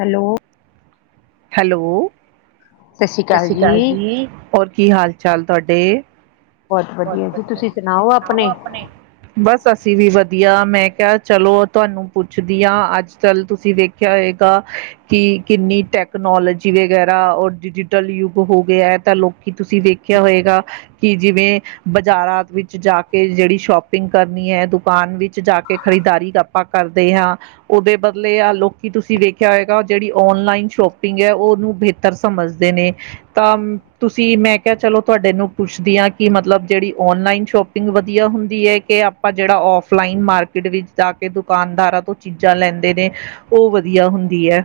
Hello. Hello, [inaudible] ਸਤਿ ਸ੍ਰੀ ਅਕਾਲ ਜੀ, ਹੋਰ ਕੀ ਹਾਲ ਚਾਲ ਤੁਹਾਡੇ? ਬਹੁਤ ਵਧੀਆ ਜੀ, ਤੁਸੀਂ ਸੁਣਾਓ ਆਪਣੇ? ਬਸ, ਅਸੀਂ ਵੀ ਵਧੀਆ ਮੈਂ ਕਿਹਾ ਚਲੋ ਤੁਹਾਨੂੰ ਪੁੱਛਦੀ ਹਾਂ ਅੱਜ ਚੱਲ ਤੁਸੀਂ ਵੇਖ ਕਿਆ ਹੋਏਗਾ, ਕਿ ਕਿੰਨੀ ਟਕ ਟਕਨੋਲੋਜੀ ਵਗੈਰਾ ਔਰ ਡਿਜ਼ੀਟਲ ਯੁੱਗ ਹੋ ਗਿਆ ਹੈ ਤਾਂ ਲੋਕੀ ਤੁਸੀਂ ਵੇਖਿਆ ਹੋਏਗਾ। ਕਿ ਜਿਵੇਂ ਬਾਜ਼ਾਰਾਂ ਵਿੱਚ ਜਾ ਕੇ ਜਿਹੜੀ ਸ਼ੋਪਿੰਗ ਕਰਨੀ ਹੈ, ਦੁਕਾਨ ਵਿੱਚ ਜਾ ਕੇ ਖਰੀਦਾਰੀ ਕਰ ਆਪਾਂ ਕਰਦੇ ਹਾਂ, ਉਹਦੇ ਬਦਲੇ ਆ ਲੋਕੀ ਤੁਸੀਂ ਵੇਖਿਆ ਹੋਏਗਾ ਜਿਹੜੀ ਔਨਲਾਈਨ ਸ਼ੋਪਿੰ ਪਿੰਗ ਐ ਉਹਨੂੰ ਬਿਹਤਰ ਸਮਝਦੇ ਨੇ। ਤਾਂ ਤੁਸੀਂ ਮੈਂ ਕਿਹਾ ਚਲੋ ਤੁਹਾਡੇ ਨੂੰ ਪੁੱਛਦੀ ਹਾਂ, ਕਿ ਮਤਲਬ ਜਿਹੜੀ ਓਨਲਾਈਨ ਸ਼ੋਪ ਵਧੀਆ ਹੁੰਦੀ ਹੈ, ਕਿ ਆਪਾਂ ਜਿਹੜਾ ਔਫਲਾਈਨ ਮਾਰਕੀਟ ਵਿੱਚ ਜਾ ਕੇ ਦੁਕਾਨਦਾਰਾਂ ਤੋਂ ਚੀਜ਼ਾਂ ਲੈਂਦੇ ਨੇ, ਉਹ ਵਧੀਆ ਹੁੰਦੀ ਹੈ।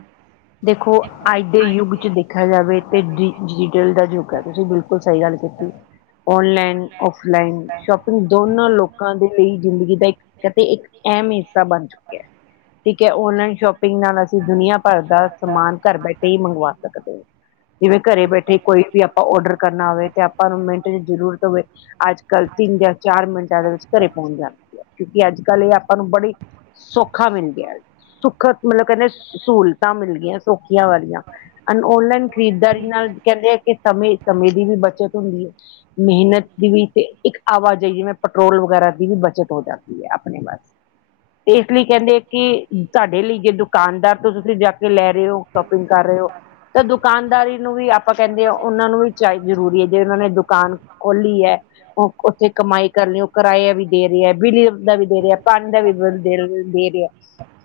ਦੇਖੋ ਅੱਜ ਦੇ ਯੁੱਗ ਚ ਦੇਖਿਆ ਜਾਵੇ, ਤੇ ਡਿ ਡਿਜ਼ੀਟਲ ਦਾ ਯੁੱਗ ਹੈ ਤੁਸੀਂ ਬਿਲਕੁਲ ਸਹੀ ਗੱਲ ਕੀਤੀ, [inaudible] ਔਨਲਾਈਨ ਔਫਲਾਈਨ, ਸ਼ੋਪਿੰਗ ਦੋਨਾਂ ਲੋਕਾਂ ਦੇ ਲਈ ਜ਼ਿੰਦਗੀ ਦਾ ਇੱਕ ਅਤੇ ਇੱਕ ਅਹਿਮ ਹਿੱਸਾ ਬਣ ਚੁੱਕਿਆ ਹੈ, ਠੀਕ ਹੈ ਓਨਲਾਈਨ ਸ਼ੋਪਿੰਗ ਨਾਲ ਅਸੀਂ ਤੇ ਦੁਨੀਆਂ ਭਰ ਦਾ ਸਮਾਨ ਘਰ ਬੈਠੇ ਹੀ ਮੰਗਵਾ ਸਕਦੇ ਹੋ। ਜਿਵੇਂ ਘਰੇ ਬੈਠੇ ਕੋਈ ਵੀ ਆਪਾਂ ਔਡਰ ਕਰਨਾ ਹੋਵੇ, ਤੇ ਆਪਾਂ ਨੂੰ ਮਿੰਟ 'ਚ ਜ਼ਰੂਰਤ ਹੋਵੇ ਅੱਜ-ਕੱਲ ਤਿੰਨ ਜਾਂ ਚਾਰ ਮਿੰਟਾਂ ਦੇ ਵਿੱਚ ਘਰੇ ਪਹੁੰਚ ਜਾਂਦੀ ਆ‌ ਕਿਉਂਕਿ ਅੱਜ-ਕੱਲ ਇਹ ਆਪਾਂ ਨੂੰ ਬੜੇ, ਸੌ ਸੋਖਾ ਮਿਲ ਗਿਆ, ਸੁੱਖ ਮਤਲਬ ਕਹਿੰਦੇ ਸਹੂਲਤਾਂ ਮਿਲ ਗਈਆਂ ਸੌਖੀਆਂ ਵਾਲੀਆਂ। ਐਡ ਔਨਲਾਈਨ ਖਰੀਦਦਾਰੀ ਨਾਲ ਕਹਿੰਦੇ ਆ ਕਿ ਸਮੇਂ-ਸਮੇਂ ਦੀ ਵੀ ਬੱਚਤ ਹੁੰਦੀ ਹੈ। ਮਿਹਨਤ ਦੀ ਵੀ ਤੇ ਇੱਕ ਆਵਾਜਾਈ ਜਿਵੇਂ ਪੈਟਰੋਲ ਵਗੈਰਾ ਦੀ ਵੀ ਬਚਤ ਹੋ ਜਾਂਦੀ ਹੈ ਆਪਣੇ ਬਸ ਤੇ ਇਸ ਲਈ ਕਹਿੰਦੇ ਕਿ ਤੁਹਾਡੇ ਲਈ ਜੇ ਦੁਕਾਨਦਾਰ ਤੋਂ ਤੁਸੀਂ ਜਾ ਕੇ ਲੈ ਰਹੇ ਹੋ ਸ਼ੋਪਿੰਗ ਕਰ ਰਹੇ ਹੋ, ਤਾਂ ਦੁਕਾਨਦਾਰੀ ਨੂੰ ਵੀ ਆਪ ਆਪਾਂ ਕਹਿੰਦੇ ਆ ਉਹਨਾਂ ਨੂੰ ਵੀ ਚਾਏ ਜ਼ਰੂਰੀ ਹੈ, ਜੇ ਉਹਨਾਂ ਨੇ ਦੁਕਾਨ ਖੋਲੀ ਹੈ, ਉਹ ਉੱਥੇ ਕਮਾਈ ਕਰਨੀ ਉਹ ਕਿਰਾਇਆ ਵੀ ਦੇ ਰਿਹਾ ਬਿਜਲੀ ਦਾ ਬੀਲ ਵੀ ਦੇ ਰਿਹਾ। ਪਾਣੀ ਦਾ ਵੀ ਬਿੱਲ ਰਿਹਾ,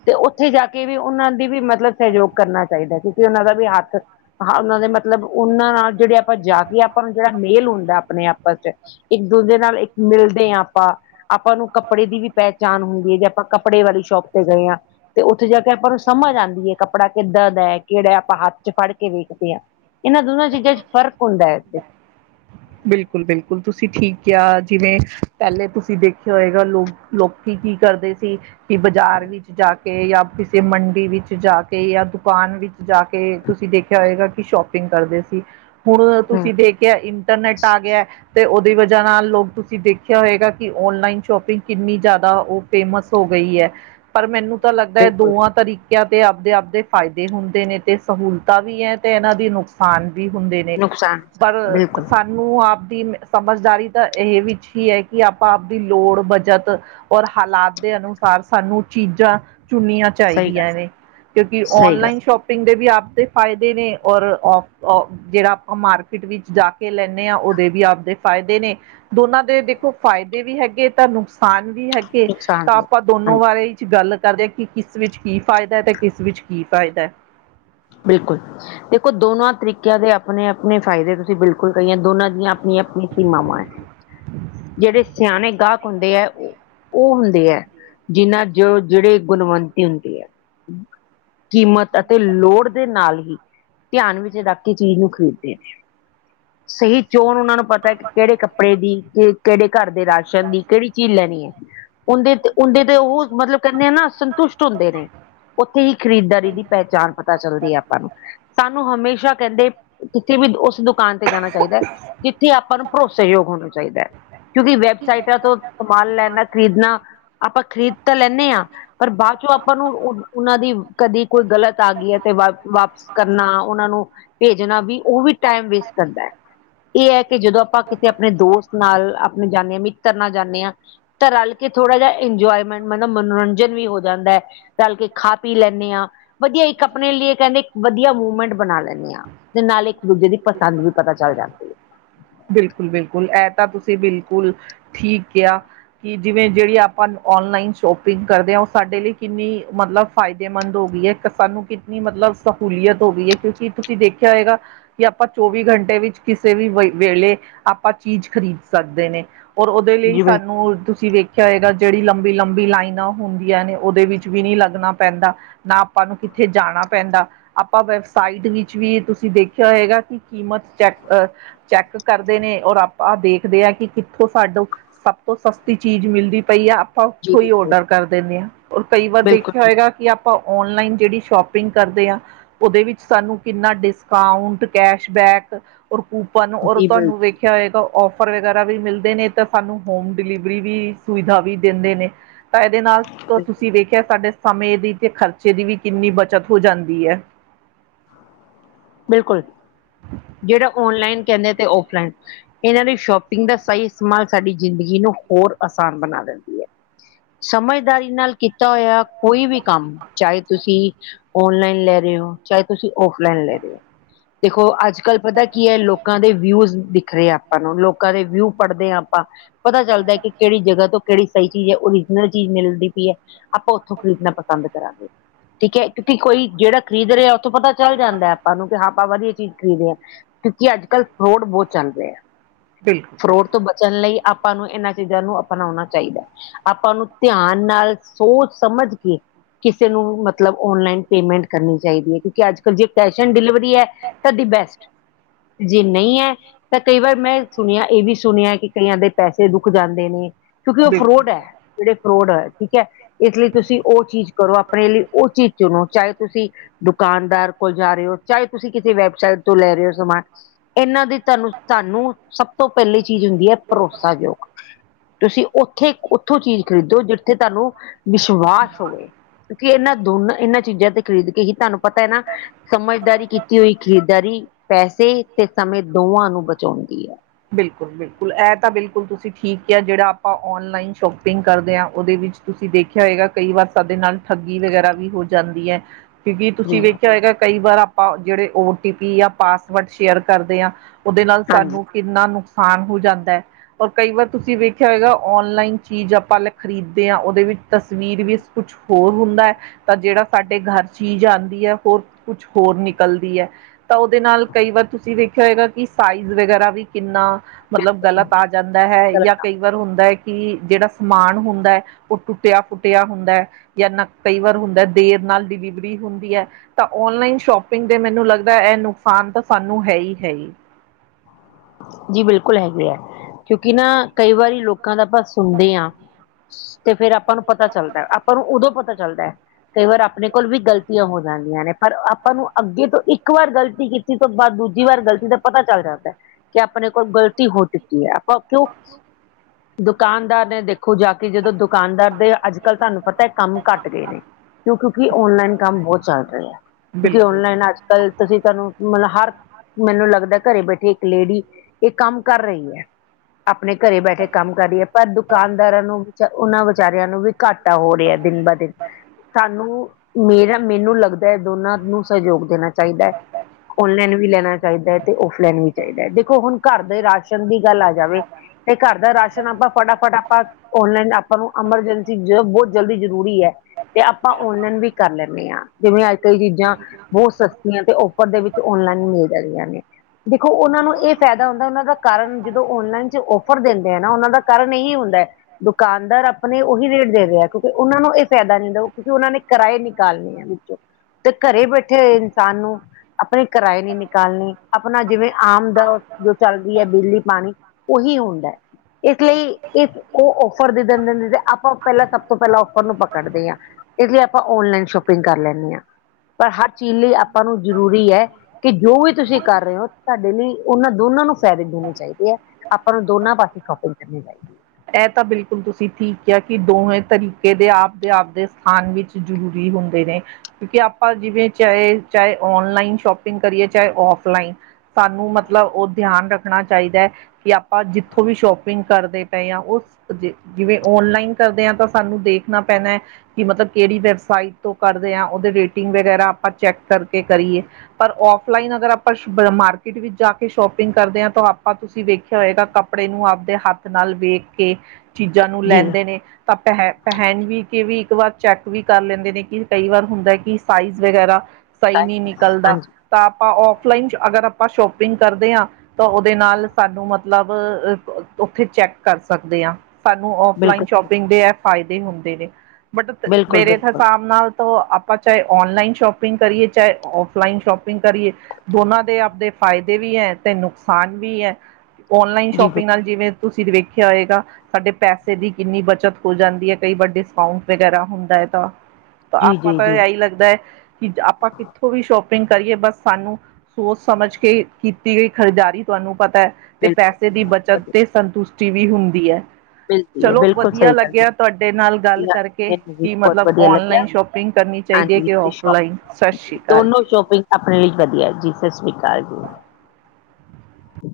ਤੇ ਉੱਥੇ ਜਾ ਕੇ ਵੀ ਉਹਨਾਂ ਦੀ ਵੀ ਮਤਲਬ ਸਹਿਯੋਗ ਕਰਨਾ ਚਾਹੀਦਾ, ਕਿਉਂਕਿ ਉਹਨਾਂ ਦਾ ਵੀ ਹੱਥ ਹਾਂ ਉਹਨਾਂ ਦੇ ਮਤਲਬ ਉਹਨਾਂ ਨਾਲ ਜਿਹੜੇ ਆਪਾਂ ਜਾ ਕੇ ਆਪਾਂ ਨੂੰ ਜਿਹੜਾ ਮੇਲ ਹੁੰਦਾ ਆਪਣੇ ਆਪਸ 'ਚ ਇੱਕ ਦੂਜੇ ਨਾਲ ਇੱਕ ਮਿਲਦੇ ਹਾਂ ਆਪਾਂ। ਆਪਾਂ ਨੂੰ ਕੱਪੜੇ ਦੀ ਵੀ ਪਹਿਚਾਣ ਹੁੰਦੀ ਹੈ, ਜੇ ਆਪਾਂ ਕੱਪੜੇ ਵਾਲੀ ਸ਼ੋਪ ਤੇ ਗਏ ਹਾਂ। ਤੇ ਉੱਥੇ ਜਾ ਕੇ ਆਪਾਂ ਨੂੰ ਸਮਝ ਆਉਂਦੀ ਹੈ, ਕੱਪੜਾ ਕਿੱਦਾਂ ਦਾ ਕਿਹੜਾ ਆਪਾਂ ਹੱਥ 'ਚ ਫੜ ਕੇ ਵੇਖਦੇ ਆ,, ਇਹਨਾਂ ਦੋਨਾਂ ਚੀਜ਼ਾਂ ਚ ਫ਼ਰਕ ਹੁੰਦਾ ਹੈ ਇਥੇ ਬਿਲਕੁਲ-ਬਿਲਕੁਲ ਤੁਸੀਂ ਠੀਕ ਕਿਹਾ, ਜਿਵੇਂ ਪਹਿਲੇ ਤੁਸੀਂ ਦੇਖਿਆ ਹੋਏਗਾ ਲੋਕ ਲੋਕੀ ਕੀ ਕਰਦੇ ਸੀ ਕਿ ਬਾਜ਼ਾਰ ਵਿੱਚ ਜਾ ਕੇ ਜਾਂ ਕਿਸੇ ਮੰਡੀ ਵਿੱਚ ਜਾ ਕੇ ਜਾਂ ਦੁਕਾਨ ਵਿੱਚ ਜਾ ਕੇ ਤੁਸੀਂ ਦੇਖਿਆ ਹੋਏਗਾ ਕਿ ਸ਼ੋਪਿੰਗ ਕਰਦੇ ਸੀ ਹੁਣ ਹਮ ਤੁਸੀਂ ਦੇ ਖਿਆ ਇੰਟਰਨੈੱਟ ਆ ਗਿਆ 'ਤੇ ਉਦੀ ਵਜਾ ਨਾਲ ਲੋਕ ਤੁਸੀਂ ਦੇਖਿਆ ਹੋਏਗਾ ਕਿ ਔਨਲਾਈਨ ਸ਼ੋਪਿੰਗ ਕਿੰਨੀ ਜਿਆਦਾ ਓ ਫੇਮਸ ਹੋ ਗਈ ਐ ਪਰ ਮੈਨੂੰ ਤਾਂ ਲੱਗਦਾ ਐ ਬਿਲਕੁਲ ਦੋਆ ਤਰੀਕਿਆਂ 'ਤੇ ਆਪਦੇ-ਆਪਦੇ ਫਾਇਦੇ ਹੁੰਦੇ ਨੇ ਤੇ ਸਹੂਲਤਾਂ ਵੀ ਐ ਤੇ ਏਨਾਂ ਦੀ ਨੁਕਸਾਨ ਵੀ ਹੁੰਦੇ ਨੇ, ਨੁਕਸਾਨ ਪਰ ਬਿਲਕੁਲ ਸਾ ਨੂੰ ਆਪਦੀ ਸਮਝਦਾਰੀ ਤਾਂ ਇਹ ਵਿੱਚ ਹੀ ਐ ਕਿ ਆਪਾਂ ਆਪਦੀ ਲੋੜ ਬਚਤ ਔਰ ਹਾਲਾਤ ਦੇ ਅਨੁਸਾਰ ਸਾਨੂੰ ਚੀਜ਼ਾਂ ਚੁਨੀਆਂ ਸਹੀ ਗੱਲ ਚਾਈਦੀਆਂ ਨੇ। ਕਿਉਂਕਿ ਸਹੀ ਗੱਲ ਔਨਲਾਈਨ ਸ਼ੋਪਿੰਗ ਦੇ ਵੀ ਆਪਦੇ ਫਾਇਦੇ ਨੇ ਔਰ ਔਫ ਓ ਜੇੜਾ ਆਪਾਂ ਮਾਰਕੀਟ ਵਿੱਚ ਜਾ ਕੇ ਲੈਂਨੇ ਆ ਉਦੇ ਵੀ ਆਪਦੇ ਫਾਇਦੇ ਨੇ। ਦੋਨਾਂ ਦੇ ਦੇਖੋ ਫਾਇਦੇ ਵੀ ਹੈਗੇ ਤਾਂ ਨੁਕ ਸਾਨ ਵੀ ਹੈਗੇ ਨੁਕਸਾਨ ਤਾਂ ਵੀ ਹੈ ਆਪਾਂ ਦੋਨੋ ਹਾਂਜੀ ਬਾਰੇ 'ਚ ਗੱਲ ਕਰਦੇ ਆ ਕਿ ਕਿਸ ਵਿੱਚ ਕੀ ਫਾਇਦਾ ਤੇ ਕਿਸ ਵਿੱਚ ਕੀ ਫਾਇਦਾ ਐ। ਬਿਲਕੁੱਲ। ਦੇਖੋ ਦੋਨਾਂ ਤਰੀਕਿਆਂ ਦੇ ਆਪਣੇ-ਆਪਣੇ ਫਾਇਦੇ ਤੁਸੀਂ ਬਿਲਕੁੱਲ ਕਈ ਐ ਦੋਨਾਂ ਦੀਆਂ ਆਪਣੀ-ਆਪਣੀ ਸੀਮਾਮਾ ਐ। ਜੇੜੇ ਸਿਆਣੇ ਗਾਕ ਹੁੰਦੇ ਐ ਓ, ਓ ਹੁੰਦੇ ਐ। ਜਿਨਾਂ ਜੋ ਜੇੜੇ ਗੁਣਵੰਤੀ ਹੁੰਦੀ ਐ, ਕੀਮਤ ਅਤੇ ਲੋ ੜ ਦੇ ਨਾਲ ਹੀ ਧਿਆਨ ਵਿੱਚ ਰੱਖ ਕੇ ਚੀਜ਼ ਨੂੰ ਖਰੀਦੇ। ਸਹੀ ਚੋਣ ਉਨਾਂ ਨੂੰ ਪਤਾ ਕੀ ਕੇੜੇ ਕੱਪੜੇ ਦੀ, ਕੇੜੇ ਘਰ ਦੇ ਰਾਸ਼ਨ ਦੀ ਕੇੜੀ ਚੀਜ਼ ਲੈਣੀ ਐ। ਹੁੰਦੇ ਤੇ, ਹੁੰਦੇ ਤੇ ਉਹ ਮਤਲਬ ਕੈਂਨੇ ਆ ਨਾ ਸੰਤੁਸ਼ਟ ਹੁੰਦੇ ਨੇ। ਉੱਥੇ ਹੀ ਖਰੀਦਦਾਰੀ ਦੀ ਪਹਿਚਾਣ ਪਤਾ ਚੱਲਦੀ ਆ ਆਪਾਂ ਨੂੰ ਸਾਨੂੰ ਹਮੇਸ਼ਾ ਕੈਂਦੇ ਕਿਥੇ ਵੀ ਉਸ ਦੁਕਾਨ ਤੇ ਜਾਣਾ ਚਾਈਦਾ ਐ ਜਿੱਥੇ ਆਪਾਂ ਨੂੰ ਭਰੋਸੇਯੋਗ ਹੋਣਾ ਚਾਈਦਾ ਐ। ਕਿਉਂਕਿ ਵੈਬਸਾਈਟਾਂ ਤੋਂ ਸਮਾਨ ਲੈਣਾ, ਖ਼ਰੀਦਣਾ ਆਪਾਂ ਖ਼ਰੀਦ ਤਾਂ ਲੈਂਨੇ ਆ ਪਰ ਬਾਅਦ ਚੋਂ ਆਪਾਂ ਨੂੰ ਉਨਾਂ ਦੀ ਕਦੀ ਕੋਈ ਗਲਤ ਆਗੀ ਐ ਤੇ ਵਾ ਵਾਪਸ ਕਰਨਾ ਉਨਾਂ ਨੂੰ ਭੇਜਣਾ ਵੀ ਓ ਵੀ ਟਾਈਮ ਵੇਸਟ ਕਰਦਾ ਐ। ਏ ਆ ਕੇ ਜਦੋਂ ਆਪਾਂ ਕਿਤੇ ਆਪਣੇ ਦੋਸਤ ਨਾਲ ਆਪਣੇ ਜਾਂਨੇ ਆ, ਮਿੱਤਰ ਨਾਲ ਜਾਂਨੇ ਆ ਤਾਂ ਰਲ ਕੇ ਥੋੜਾ ਜਾ ਇੰਜੋਏਮੈਂਟ ਮਨ ਮਨੋਰੰਜਨ ਵੀ ਹੋ ਜਾਂਦਾ ਐ। ਰਲ ਕੇ ਖਾ ਪੀ ਲੈਨੇਂ ਆ ਵਧੀਆ ਇੱਕ ਆਪ ਆਪਣੇ ਲਈ ਕੈਂਦੇ ਇੱਕ ਵਧੀਆ ਮੂਵਮੈਂਟ ਬਣਾ ਲੈਨੇਂ ਆ ਤੇ ਨਾਲ ਇੱਕ-ਦੂਜੇ ਦੀ ਪਸੰਦ ਵੀ ਪਤਾ ਚੱਲ ਜਾਂਦੀ। ਹੈ ਬਿਲਕੁੱਲ-ਬਿਲਕੁੱਲ ਐ ਤਾਂ ਤੁਸੀਂ ਬਿਲਕੁੱਲ ਠੀ ‌ਕੇਆ। ਕਿ ਜਿਵੇਂ ਜੇੜੀ ਆਪਾਂ ਔਨਲਾਈਨ ਸ਼ੋਪਿੰਗ ਕਰਦੇ ਆ ਓ ਸਾਡੇ ਲਈ ਕਿੰਨੀ ਮਤਲਬ ਫਾਇਦੇਮੰਦ ਹੋਗੀ ਏ ਕੇ ਸਾਨੂੰ ਕਿੰਨੀ ਮਤਲਬ ਸਹੂਲੀਅਤ ਹੋਗੀ ਏ ਕਿਉਂਕਿ ਦੇਖਿਆ ਹੋਏਗਾ ਕਿ ਆਪਾਂ ਚੌਵੀ ਘੰਟੇ ਵਿੱਚ ਕਿਸੇ ਵੀ ਵ ਵੇਲੇ ਆਪਾਂ ਚੀਜ਼ ਖਰੀਦ ਸਕਦੇ ਨੇ ਔਰ ਉਦੇ ਲਈ ਜੀ ਬਿਲ ਸਾਨੂੰ ਤੁਸੀਂ ਵੇ ਖਿਆ ਹੋਏਗਾ ਜੇੜੀ ਲੰਬੀ-ਲੰਬੀ ਲਾਈਨਾਂ ਹੁੰਦੀਆਂ ਨੇ ਉਦੇ ਵਿਚ ਵੀ ਨੀ ਲੱਗਣਾ ਪੈਂਦਾ। ਨਾ ਆਪਾਂ ਨੂੰ ਕਿੱਥੇ ਜਾਣਾ ਪੈਂਦਾ। ਆਪਾਂ ਵੈਬਸਾਈਟ ਵਿੱਚ ਵੀ ਤੁਸੀਂ ਦੇਖਿਆ ਹੋਏਗਾ ਕਿ ਕੀਮਤ ਚੈੱਕ ਅ ਚੈੱਕ ਕਰਦੇ ਨੇ ਔਰ ਆਪਾਂ ਦੇਖਦੇ ਆ ਕਿ ਕਿੱਥੋਂ ਸਾਡੂ ਸਭ ਤੋਂ ਸਸਤੀ ਚੀਜ਼ ਮਿਲਦੀ ਪਈ ਆ ਆ ਪਾਂ ਜੀ ਉੱਥੋਂ ਹੀ ਬਿਲਕੁਲ ਔਡਰ ਕਰ ਦਿੰਨੇ ਆ ਔਰ ਕਈ ਵਾਰ ਬਿਲਕੁਲ ਦੇਖਿਆ ਹੋਏਗਾ ਕਿ ਆ ਪਾਂ ਔਨਲਾਈਨ ਜੇੜੀ ਸ਼ੋਪਿੰਗ ਕਰਦੇ ਆ ਉਦੇ ਵਿੱਚ ਸਾਨੂੰ ਕਿੰਨਾ ਡਿਸਕਾਊਂਟ, ਕੈਸ਼ਬੈਕ ਔਰ ਕੂਪਨ ਔਰ ਜੀ ਤੁਹਾਨੂੰ ਬਿਲਕੁਲ ਵੇ ਖਿਆ ਹੋਏਗਾ ਔਫਰ ਵਗੈਰਾ ਵੀ ਮਿਲਦੇ ਨੇ ਤਾਂ ਸਾਨੂੰ ਹੋਮ ਡਿਲੀਵਰੀ ਵੀ ਸੁਵਿਧਾ ਵੀ ਦਿੰਦੇ ਨੇ। ਐਹਦੇ ਨਾਲ ਬਿਲਕੁਲ ਤੁਸੀਂ ਵੇਖਿਆ ਸਾਡੇ ਸਮੇਂ ਦੀ ਤੇ ਖਰਚੇ ਦੀ ਵੀ ਕਿੰਨੀ ਬੱਚਤ ਹੋ ਜਾਂਦੀ ਐ। ਬਿਲਕੁਲ, ਜੇੜਾ ਔਨਲਾਈਨ ਕਹਿੰਦੇ ਤੇ ਔਫਲਾਈਨ ਇਹਨਾਂ ਲਈ ਸ਼ੋਪਿੰਗ ਦਾ ਸਹੀ ਇਸਤੇਮਾਲ ਸਾਡੀ ਜ਼ਿੰਦਗੀ ਨੂੰ ਹੋਰ ਆਸਾਨ ਬਣਾ ਦਿੰਦੀ ਆ। ਸਮਝਦਾਰੀ ਨਾਲ ਕੀਤਾ ਹੋਇਆ ਕੋਈ ਵੀ ਕੰਮ, ਚਾਹੇ ਤੁਸੀਂ ਔਨਲਾਈਨ ਲੈ ਰਹੇ ਹੋ ਚਾਹੇ ਤੁਸੀਂ ਔਫਲਾਈਨ ਲੈ ਰਹੇ ਹੋ, ਦੇਖੋ ਅੱਜ-ਕੱਲ ਪਤਾ ਕੀ ਐ ਲੋਕ ਲੋਕਾਂ ਦੇ ਵਿਊਸ ਦਿਖ ਰਹੇ ਆਪਾਂ ਨੂੰ, ਲੋਕਾਂ ਦੇ ਵਿਊ ਪੜਦੇ ਆ ਆਪਾਂ ਪਤਾ ਚੱਲਦਾ ਕਿ ਕੇੜੀ ਜਗ੍ਹਾ ਤੋਂ ਕੇੜੀ ਸਹੀ ਚੀਜ਼ ਆ, ਓਰੀਜਨਲ ਚੀਜ਼ ਮਿਲਦੀ ਪਈ ਆ। ਆਪਾਂ ਉੱਥੋਂ ਖਰੀਦਣਾ ਪਸੰਦ ਕਰਾਂਗੇ, ਠੀਕ ਐ ਕਿਉਂਕਿ ਕੋਈ ਜੇੜਾ ਖਰੀਦ ਰਿਹਾ। ਉੱਥੋਂ ਪਤਾ ਚੱਲ ਜਾਂਦਾ ਐ, ਆਪਾਂ ਨੂੰ ਕਿ ਹਾਂ ਆਪਾਂ ਵਧੀਆ ਚੀਜ਼ ਖਰੀਦਣੀ ਆ ਕਿਉਂਕਿ ਅੱਜ- ਕੱਲ ਫਰੋਡ ਬਹੁਤ ਚੱਲ ਰਿਹਾ, ਬਿਲਕੁਲ ਬਿਲਕੁਲ ਫਰੋਡ ਤੋਂ ਬਚਣ ਲਈ। ਆਪਾਂ ਨੂੰ ਇਹਨਾਂ ਚੀਜ਼ਾਂ ਨੂੰ ਅਪਣਾਉਣਾ ਚਾਈਦਾ। ਆਪਾਂ ਨੂੰ ਧਿਆਨ ਨਾਲ, ਸੋਜ ਸਮਝ ਕੇ ਕਿਸੇ ਨੂੰ ਮਤਲਬ ਔਨਲਾਈਨ ਪੇਮੈਂਟ ਕਰਨੀ ਚਾਹੀਦੀ। ਕਿਉਂਕਿ ਅੱਜ- ਕੱਲ ਜੇ ਕੈਸ਼ ਏ ਡਿਲੀਵਰੀ ਐ, ਤਾਂ ਦੀ ਬੈਸਟ ਜੇ ਨਹੀਂ ਐ, ਤਾਂ ਕਈ ਵਾਰ ਮੈਂ ਸੁਣਿਆ, ਇਹ ਵੀ ਸੁਣਿਆ ਕਿ ਕਈਆਂ ਦੇ ਪੈਸੇ ਰੁਕ ਜਾਂਦੇ ਨੇ। ਕਿਉਂਕਿ ਉਹ ਫਰੋਡ ਐ, ਜੇੜੇ ਫਰੋਡ ਹੋਏ, ਠੀਕ ਹੈ ਇਸ ਲਈ ਤੁਸੀਂ ਉਹ ਚੀਜ਼ ਕਰੋ ਆਪਣੇ ਲਈ, ਉਹ ਚੀਜ਼ ਚੁਣੋ ਚਾਹੇ ਤੁਸੀਂ ਦੁਕਾਨਦਾਰ ਕੋਲ ਜਾ ਰਹੇ ਓ, ਚਾਹੇ ਤੁਸੀਂ ਕਿਸੇ ਵੈਬਸਾਈਟ ਤੋਂ ਲੈ ਰਹੇ ਹੋ ਸਮਾਨ। ਇਹਨਾਂ ਦੀ ਤੁਹਾਨੂੰ, ਤੁਹਾਨੂੰ ਸਭ ਤੋਂ ਪਹਿਲੀ ਚੀਜ਼ ਹੁੰਦੀ ਏ ਭਰੋਸਾਯੋਗ। ਤੁਸੀਂ ਉੱਥੇ, ਉੱਥੋਂ ਚੀਜ਼ ਖਰੀਦੋ ਜਿੱਥੇ ਤੁਹਾਨੂੰ ਵਿਸ਼ਵਾਸ ਹੋਵੇ। ਕਿਉਂਕਿ ਇਹਨਾਂ ਦੋਨਾਂ, ਇਹਨਾਂ ਚੀਜ਼ਾਂ ਤੇ ਖਰੀਦ ਕੇ ਹੀ ਤਾਨੂੰ ਪਤਾ ਹੈ ਨਾ ਸਮਝਦਾਰੀ ਕੀਤੀ ਹੋਈ, ਖਰੀਦਦਾਰੀ। ਪੈਸੇ ਤੇ ਸਮੇਂ ਦੋਵਾਂ ਨੂੰ ਬਚਾਉਂਦੀ ਐ। ਬਿਲਕੁਲ- ਬਿਲਕੁਲ, ਐਹ ਤਾਂ ਬਿਲਕੁਲ ਤੁਸੀਂ ਠੀਕ ਕਿਆ ਜੇੜਾ ਆਪਾਂ ਔਨਲਾਈਨ ਸ਼ੋਪ ਸ਼ੋਪਿੰਗ ਕਰਦੇ ਆਂ, ਉਹਦੇ ਵਿੱਚ ਤੁਸੀਂ ਦੇਖਿਆ ਹੋਏਗਾ ਕਈ ਵਾਰ ਸਾਡੇ ਨਾਲ ਠੱਗੀ ਵਗੈਰਾ ਵੀ ਹੋ ਜਾਂਦੀ ਐ ਕਿਉਂਕਿ ਜੀ ਤੁਸੀਂ ਵੇਖਿਆ ਹੋਏਗਾ, ਕਈ ਵਾਰ ਆਪਾਂ ਜਿਹੜੇ O T P, password share ਕਰਦੇ ਆਂ। ਉਹਦੇ ਨਾਲ ਹਾਂਜੀ ਸਾਨੂੰ ਕਿੰਨਾ ਨੁਕਸਾਨ ਹੋ ਜਾਂਦਾ ਐ ਔਰ ਕਈ ਵਾਰ ਤੁਸੀਂ ਵੇਖਿਆ ਹੋਏਗਾ ਔਨਲਾਈਨ ਚੀਜ਼ ਆਪਾਂ ਲ ਖਰੀਦਦੇ ਆਂ, ਉਹਦੇ ਵਿੱਚ। ਤਸਵੀਰ ਵਿੱਚ ਕੁਛ ਹੋਰ ਹੁੰਦਾ ਤਾਂ ਜੇੜਾ ਸਾਡੇ ਗਰ ਚੀਜ਼ ਆਉਂਦੀ ਆ ਹੋਰ ਕੁਛ ਹੋਰ ਨਿਕਲਦੀ ਐ। ਤਾਂ ਉਹਦੇ ਨਾਲ ਕਈ ਵਾਰ ਤੁਸੀਂ ਵੇਖਿਆ ਹੋਏਗਾ ਕਿ ਸਾਈਜ਼ ਵਗੈਰਾ ਵੀ ਕਿੰਨਾ ਮਤਲਬ ਗਲਤ ਆ ਜਾਂਦਾ ਹੈ, ਚਲੋ ਜਾਂ ਕਈ ਵਾਰ ਹੁੰਦਾ ਐ ਕਿ ਜੇੜਾ ਸਮਾਨ ਹੁੰਦਾ ਹੈ, ਉਹ ਟੁੱਟਿਆ- ਫੁੱਟਿਆ ਹੁੰਦਾ ਐ, ਜਾਂ ਨੱਕ ਕਈਵਾਰ ਹੁੰਦਾ ਦੇਰ ਨਾਲ ਡਿਲੀਵਰੀ ਹੁੰਦੀ ਐ ਤਾਂ ਔਨਲਾਈਨ ਸ਼ੋਪਿੰਗ ਦੇ ਮੈਨੂੰ ਲੱਗਦਾ ਐਹ ਨੁਕਸਾਨ ਤਾਂ ਸਾਨੂੰ ਹੈ ਹੀ ਹੈ ਹੀ। ਜੀ ਬਿਲਕੁਲ ਹੈਗੇ ਹੈ, ਕਿਉਂਕਿ ਨਾ, ਕਈ ਵਾਰੀ ਲੋਕਾਂ ਦਾ ਆਪਾਂ ਸੁਣਦੇ ਆਂ। ਤੇ ਫਿਰ ਆਪਾਂ ਨੂੰ ਪਤਾ ਚੱਲਦਾ, ਆਪਾਂ ਨੂੰ ਉਦੋਂ ਪਤਾ ਚੱਲਦਾ, ਕਈ ਵਾਰ ਆਪਣੇ ਉਹ ਕੋਲ ਵੀ ਗਲਤੀਆਂ ਹੋ ਜਾਂਦੀਆਂ ਨੇ ਪਰ ਆਪਾਂ ਨੂੰ ਅੱਗੇ ਤੋਂ ਇੱਕ ਵਾਰ ਗਲਤੀ ਕੀਤੀ ਤੋਂ ਬਾਅਦ ਦੂਜੀ ਵਾਰ ਗਲਤੀ ਦਾ ਪਤਾ ਚੱਲ ਜਾਣ ਪਤਾ, ਕਿ ਆਪਣੇ ਕੋਲ ਗਲਤੀ ਹੋ ਚੁੱਕੀ ਐ। ਆਪਾਂ ਕਿਉਂ, ਦੁਕਾਨਦਾਰ ਨੇ ਦੇਖ ਦੇਖੋ ਜਾ ਕੇ ਜਦੋਂ ਦੁਕਾਨਦਾਰ ਦੇ ਅੱਜ -ਕੱਲ ਤੁਹਾਨੂੰ ਪਤਾ ਹੈ ਕੰਮ ਘੱਟ ਗਏ ਨੇ। ਕਿਉਂ, ਕਿਉਂਕਿ ਔਨਲਾਈਨ ਕੰਮ ਬਹੁਤ ਚੱਲ ਰਿਹਾ ਹੈ ਕਿਉਂਕਿ ਬਿਲਕੁਲ ਔਨਲਾਈਨ ਅੱਜ ਕੱਲ ਤੁਸੀਂ ਤੁਹਾਨੂੰ, ਮਤ ਹਰ, ਮੈਨੂੰ ਲੱਗਦਾ ਘਰੇ ਬੈਠੀ ਇਕ ਲੇਡੀ, ਇਹ ਕੰਮ ਕਰ ਰਹੀ ਐ। ਆਪਣੇ ਘਰੇ ਬੈਠੇ ਕੰਮ ਕਰ ਰਹੀਏ, ਪਰ ਦੁਕਾਨਦਾਰਾਂ ਨੂੰ ਵਿਚ ਉਹਨਾਂ ਵਿਚਾਰਿਆਂ ਨੂੰ ਵੀ ਘਾਟਾ ਹੋ ਰਿਹਾ, ਦਿਨ ਬ ਦਿਨ। ਸਾਨੂੰ ਮੇਰਾ ਮੈਨੂੰ ਲੱਗਦਾ ਹੈ ਦੋਨਾਂ ਨੂੰ ਸਹਿਯੋਗ ਦੇਣਾ ਚਾਹੀਦਾ ਹੈ। ਔਨਲਾਈਨ ਵੀ ਲੈਣਾ ਚਾਹੀਦਾ ਹੈ ਤੇ ਔਫਲਾਈਨ ਵੀ ਚਾਹੀਦਾ ਦੇਖੋ ਹੁਣ ਘਰ ਦੇ ਰਾਸ਼ਨ ਦੀ ਗੱਲ ਆ ਜਾਵੇ ਤੇ ਘਰ ਦਾ ਰਾਸ਼ਨ ਆਪਾਂ ਫਟਾਫਟ ਆਪਾਂ ਔਨਲਾਈਨ ਆਪਾਂ ਨੂੰ ਐਮਰਜੈਂਸੀ ਬਹੁਤ ਜਲਦੀ ਜ਼ਰੂਰੀ ਏ ਤੇ ਆਪਾ ਓਨਲਾਈਨ ਵੀ ਕਰ ਲੈਂਨੇ ਆ। ਜਿਵੇਂ ਅੱਜ ਕੱਲ੍ਹ ਚੀਜ਼ਾਂ ਬਹੁਤ ਸਸਤੀਆਂ ਤੇ ਔਫਰ ਦੇ ਵਿੱਚ ਔਨਲਾਈਨ ਮਿਲ ਜਾਂਦੀਆਂ ਨੇ। ਦੇਖੋ ਉਹਨਾਂ ਨੂੰ ਇਹ ਫ਼ਾਇਦਾ ਹੁੰਦਾ ਉਹਨਾਂ ਦਾ ਕਾਰਨ ਜਦੋਂ ਔਨਲਾਈਨ ਚ ਔਫਰ ਦਿੰਦੇ ਏ ਨਾ ਉਹਨਾਂ ਦਾ ਕਾਰਨ ਇਹੀ ਹੁੰਦਾ। ਦੁਕਾਨਦਾਰ ਆਪਣੇ ਉਹੀ ਰੇਟ ਦੇ ਰਹੇ ਆ ਕਿਉਂਕਿ ਉਹਨਾਂ ਨੂੰ ਇਹ ਫਾਇਦਾ ਨੀ ਹੁੰਦਾ ਕਿਉਂਕਿ ਉਹਨਾਂ ਨੇ ਕਿਰਾਏ ਨਿਕਾਲਣੇ ਆ ਤੇ ਘਰੇ ਬੈਠੇ ਹੋਏ ਇਨਸਾਨ ਨੂੰ ਆਪਣੇ ਕਿਰਾਏ ਨੀ ਨਿਕਾਲਣੇ ਆਪਣਾ ਜਿਵੇਂ ਆਮ ਦਾ ਜੋ ਚੱਲਦੀ ਹੈ ਬਿਜਲੀ ਪਾਣੀ ਉਹੀ ਹੁੰਦਾ ਹੈ। ਇਸ ਲਈ ਇਸ ਉਹ ਔਫਰ ਦੇ ਦਿੰਦੇ ਨੇ ਤੇ ਆਪਾਂ ਪਹਿਲਾਂ ਸਭ ਤੋਂ ਪਹਿਲਾਂ ਔਫਰ ਨੂੰ ਪਕੜਦੇ ਹਾਂ। ਇਸ ਲਈ ਆਪਾਂ ਔਨਲਾਈਨ ਸ਼ੋਪਿੰਗ ਕਰ ਲੈਂਨੇ ਹਾਂ। ਪਰ ਹਰ ਚੀਜ਼ ਲਈ ਆਪਾਂ ਨੂੰ ਜ਼ਰੂਰੀ ਏ ਕਿ ਜੋ ਵੀ ਤੁਸੀਂ ਕਰ ਰਹੇ ਹੋ ਸਾਡੇ ਲਈ ਉਹਨਾਂ ਦੋਨਾਂ ਨੂੰ ਫਾਇਦੇ ਦੇਣੇ ਚਾਹੀਦੇ ਆ ਆਪਾਂ ਨੂੰ ਦੋਨਾਂ ਪਾਸੇ ਕੋਪਿਗ ਕਰਨੇ ਚਾਹੀਦੇ ਇਹ ਤਾਂ ਬਿਲਕੁਲ ਤੁਸੀਂ ਠੀਕ ਕਿਹਾ ਕਿ ਦੋਵੇਂ ਤਰੀਕੇ ਦੇ ਆਪਦੇ ਆਪਦੇ ਸਥਾਨ ਵਿੱਚ ਜ਼ਰੂਰੀ ਹੁੰਦੇ ਨੇ ਕਿਉਂਕਿ, ਆਪਾਂ ਜਿਵੇਂ ਚਾਹੇ -ਚਾਹੇ ਔਨਲਾਈਨ ਸ਼ੋਪਿੰਗ ਕਰੀਏ ਚਾਹੇ ਔਫਲਾਈਨ ਸਾਨੂੰ ਮਤਲਬ ਉਹ ਧਿਆਨ ਰੱਖਣਾ ਚਾਹੀਦਾ ਹੈ। ਕਿ ਆਪਾਂ ਜਿੱਥੋਂ ਵੀ ਸ਼ੋਪਿੰਗ ਕਰਦੇ ਪਏ ਆ ਉਹ ਜਿਵੇਂ ਔਨਲਾਈਨ ਕਰਦੇ ਹਾਂ ਤਾਂ ਸਾਨੂੰ ਦੇਖਣਾ ਪੈਣਾ ਕਿ ਮਤਲਬ ਕਿਹੜੀ ਵੈਬਸਾਈਟ ਤੋਂ ਕਰਦੇ ਹਾਂ ਉਹਦੇ ਰੇਟਿੰਗ ਵਗੈਰਾ ਆਪਾਂ ਚੈੱਕ ਕਰਕੇ ਕਰੀਏ। ਪਰ ਔਫਲਾਈਨ ਅਗਰ ਆਪਾਂ ਸੁਪ ਮਾਰਕੀਟ ਵਿੱਚ ਜਾ ਕੇ ਸ਼ੋਪਿੰਗ ਕਰਦੇ ਹਾਂ ਤਾਂ ਆਪਾਂ ਤੁਸੀਂ ਵੇਖਿਆ ਹੋਏਗਾ ਕੱਪ ਕੱਪੜੇ ਨੂੰ ਆਪਣੇਂ ਹੱਥ ਨਾਲ ਵੇਖ ਕੇ ਚੀਜ਼ਾਂ ਨੂੰ ਜੀ ਲੈਂਦੇ ਨੇ ਤਾਂ ਪਹਿਨ ਪਹਿਣ ਵੀ ਕੇ ਵੀ ਇੱਕ ਵਾਰ ਚੈੱਕ ਵੀ ਕਰ ਲੈਂਦੇ ਨੇ ਕਿ ਕਈ ਵਾਰ ਹੁੰਦਾ ਕਿ ਸਾਈਜ਼ ਵਗੈਰਾ ਸਹੀ ਨਹੀਂ ਨਿਕਲਦਾ ਹਾਂਜੀ ਤਾਂ ਆਪਾਂ ਔਫਲਾਈਨ ਅਗਰ ਆਪਾਂ ਸ਼ੋਪਿੰਗ ਕਰਦੇ ਹਾਂ ਤਾਂ ਉਹਦੇ ਨਾਲ ਸਾਨੂੰ ਮਤਲਬ 'ਚ' ਉੱਥੇ ਚੈੱਕ ਕਰ ਸਕਦੇ ਹਾਂ, ਸਾਨੂੰ ਔਫਲਾਈਨ ਬਿਲਕੁਲ ਸ਼ੋਪਿੰਗ ਦੇ ਇਹ ਫਾਇਦੇ ਹੁੰਦੇ ਨੇ ਬਟ ਬਿਲਕੁਲ ਮੇਰੇ ਬਿਲਕੁਲ ਹਿਸਾਬ ਨਾਲ ਤੋ ਆਪਾਂ ਚਾਹੇ ਔਨਲਾਈਨ ਸ਼ੋਪਿੰਗ ਕਰੀਏ, ਚਾਹੇ ਔਫਲਾਈਨ ਸ਼ੋਪਿੰਗ ਕਰੀਏ, ਦੋਨਾਂ ਦੇ ਆਪਦੇ ਫਾਇਦੇ ਵੀ ਏ ਤੇ ਨੁਕਸਾਨ ਵੀ ਏ ਔਨਲਾਈਨ ਜੀ ਸ਼ੋਪਿੰਗ ਬਿਲਕੁਲ ਨਾਲ ਜਿਵੇਂ ਤੁਸੀਂ ਵੇਖਿਆ ਹੋਏਗਾ ਸਾਡੇ ਪੈਸੇ ਦੀ ਕਿੰਨੀ ਬੱਚਤ ਹੋ ਜਾਂਦੀ ਹੈ। ਕਈ ਵਾਰ ਡਿਸਕਾਊਂਟ ਵਗੈਰਾ ਹੁੰਦਾ ਹੈ ਤਾਂ ਜੀ ਜੀ ਆਪਾਂ ਤਾਂ ਜੀ ਇਹੀ ਲੱਗਦਾ ਕਿ ਆਪਾਂ ਕਿੱਥੋਂ ਵੀ ਸ਼ੋਪਿੰਗ ਕਰੀਏ ਬਸ ਸਾਨੂੰ ਸੋਚ - ਸਮਝ ਕੇ ਕੀਤੀ ਗਈ ਖਰਦਾਰੀ ਤੁਹਾਨੂੰ ਪਤਾ ਤੇ ਬਿਲਕੁਲ ਪੈਸੇ ਦੀ ਬੱਚਤ ਵਧੀਆ ਤੇ ਸੰਤੁਸ਼ਟੀ ਵੀ ਹੁੰਦੀ ਆ। ਮਿਲਦੀ ਹੈ ਚਲੋ ਬਿਲਕੁਲ ਵਧੀਆ ਸਹੀ ਗੱਲ ਲੱਗਿਆ, ਤੁਹਾਡੇ ਨਾਲ ਗੱਲ ਜੀ ਹਾਂ, ਕਰਕੇ ਮੈਨੂੰ ਵੀ ਕਿ ਬਹੁਤ ਮਤਲਬ ਵਧੀਆ ਲੱਗਿਆ ਔਨਲਾਈਨ ਸ਼ੋਪਿੰਗ ਕਰਨੀ ਚਾਹੀਦੇ ਹਾਂਜੀ ਕਿ ਤੇ ਸ਼ੋਪ ਔਫਲਾਈਨ ਸਤਿ ਸ੍ਰੀ ਅਕਾਲ ਦੋਨੋ ਜੀ। ਸ਼ੋਪਿੰਗ ਆਪਣੇ ਲਈ ਵਧੀਆ ਜੀ ਸਸਰੀ ਅਕਾਲ ਜੀ।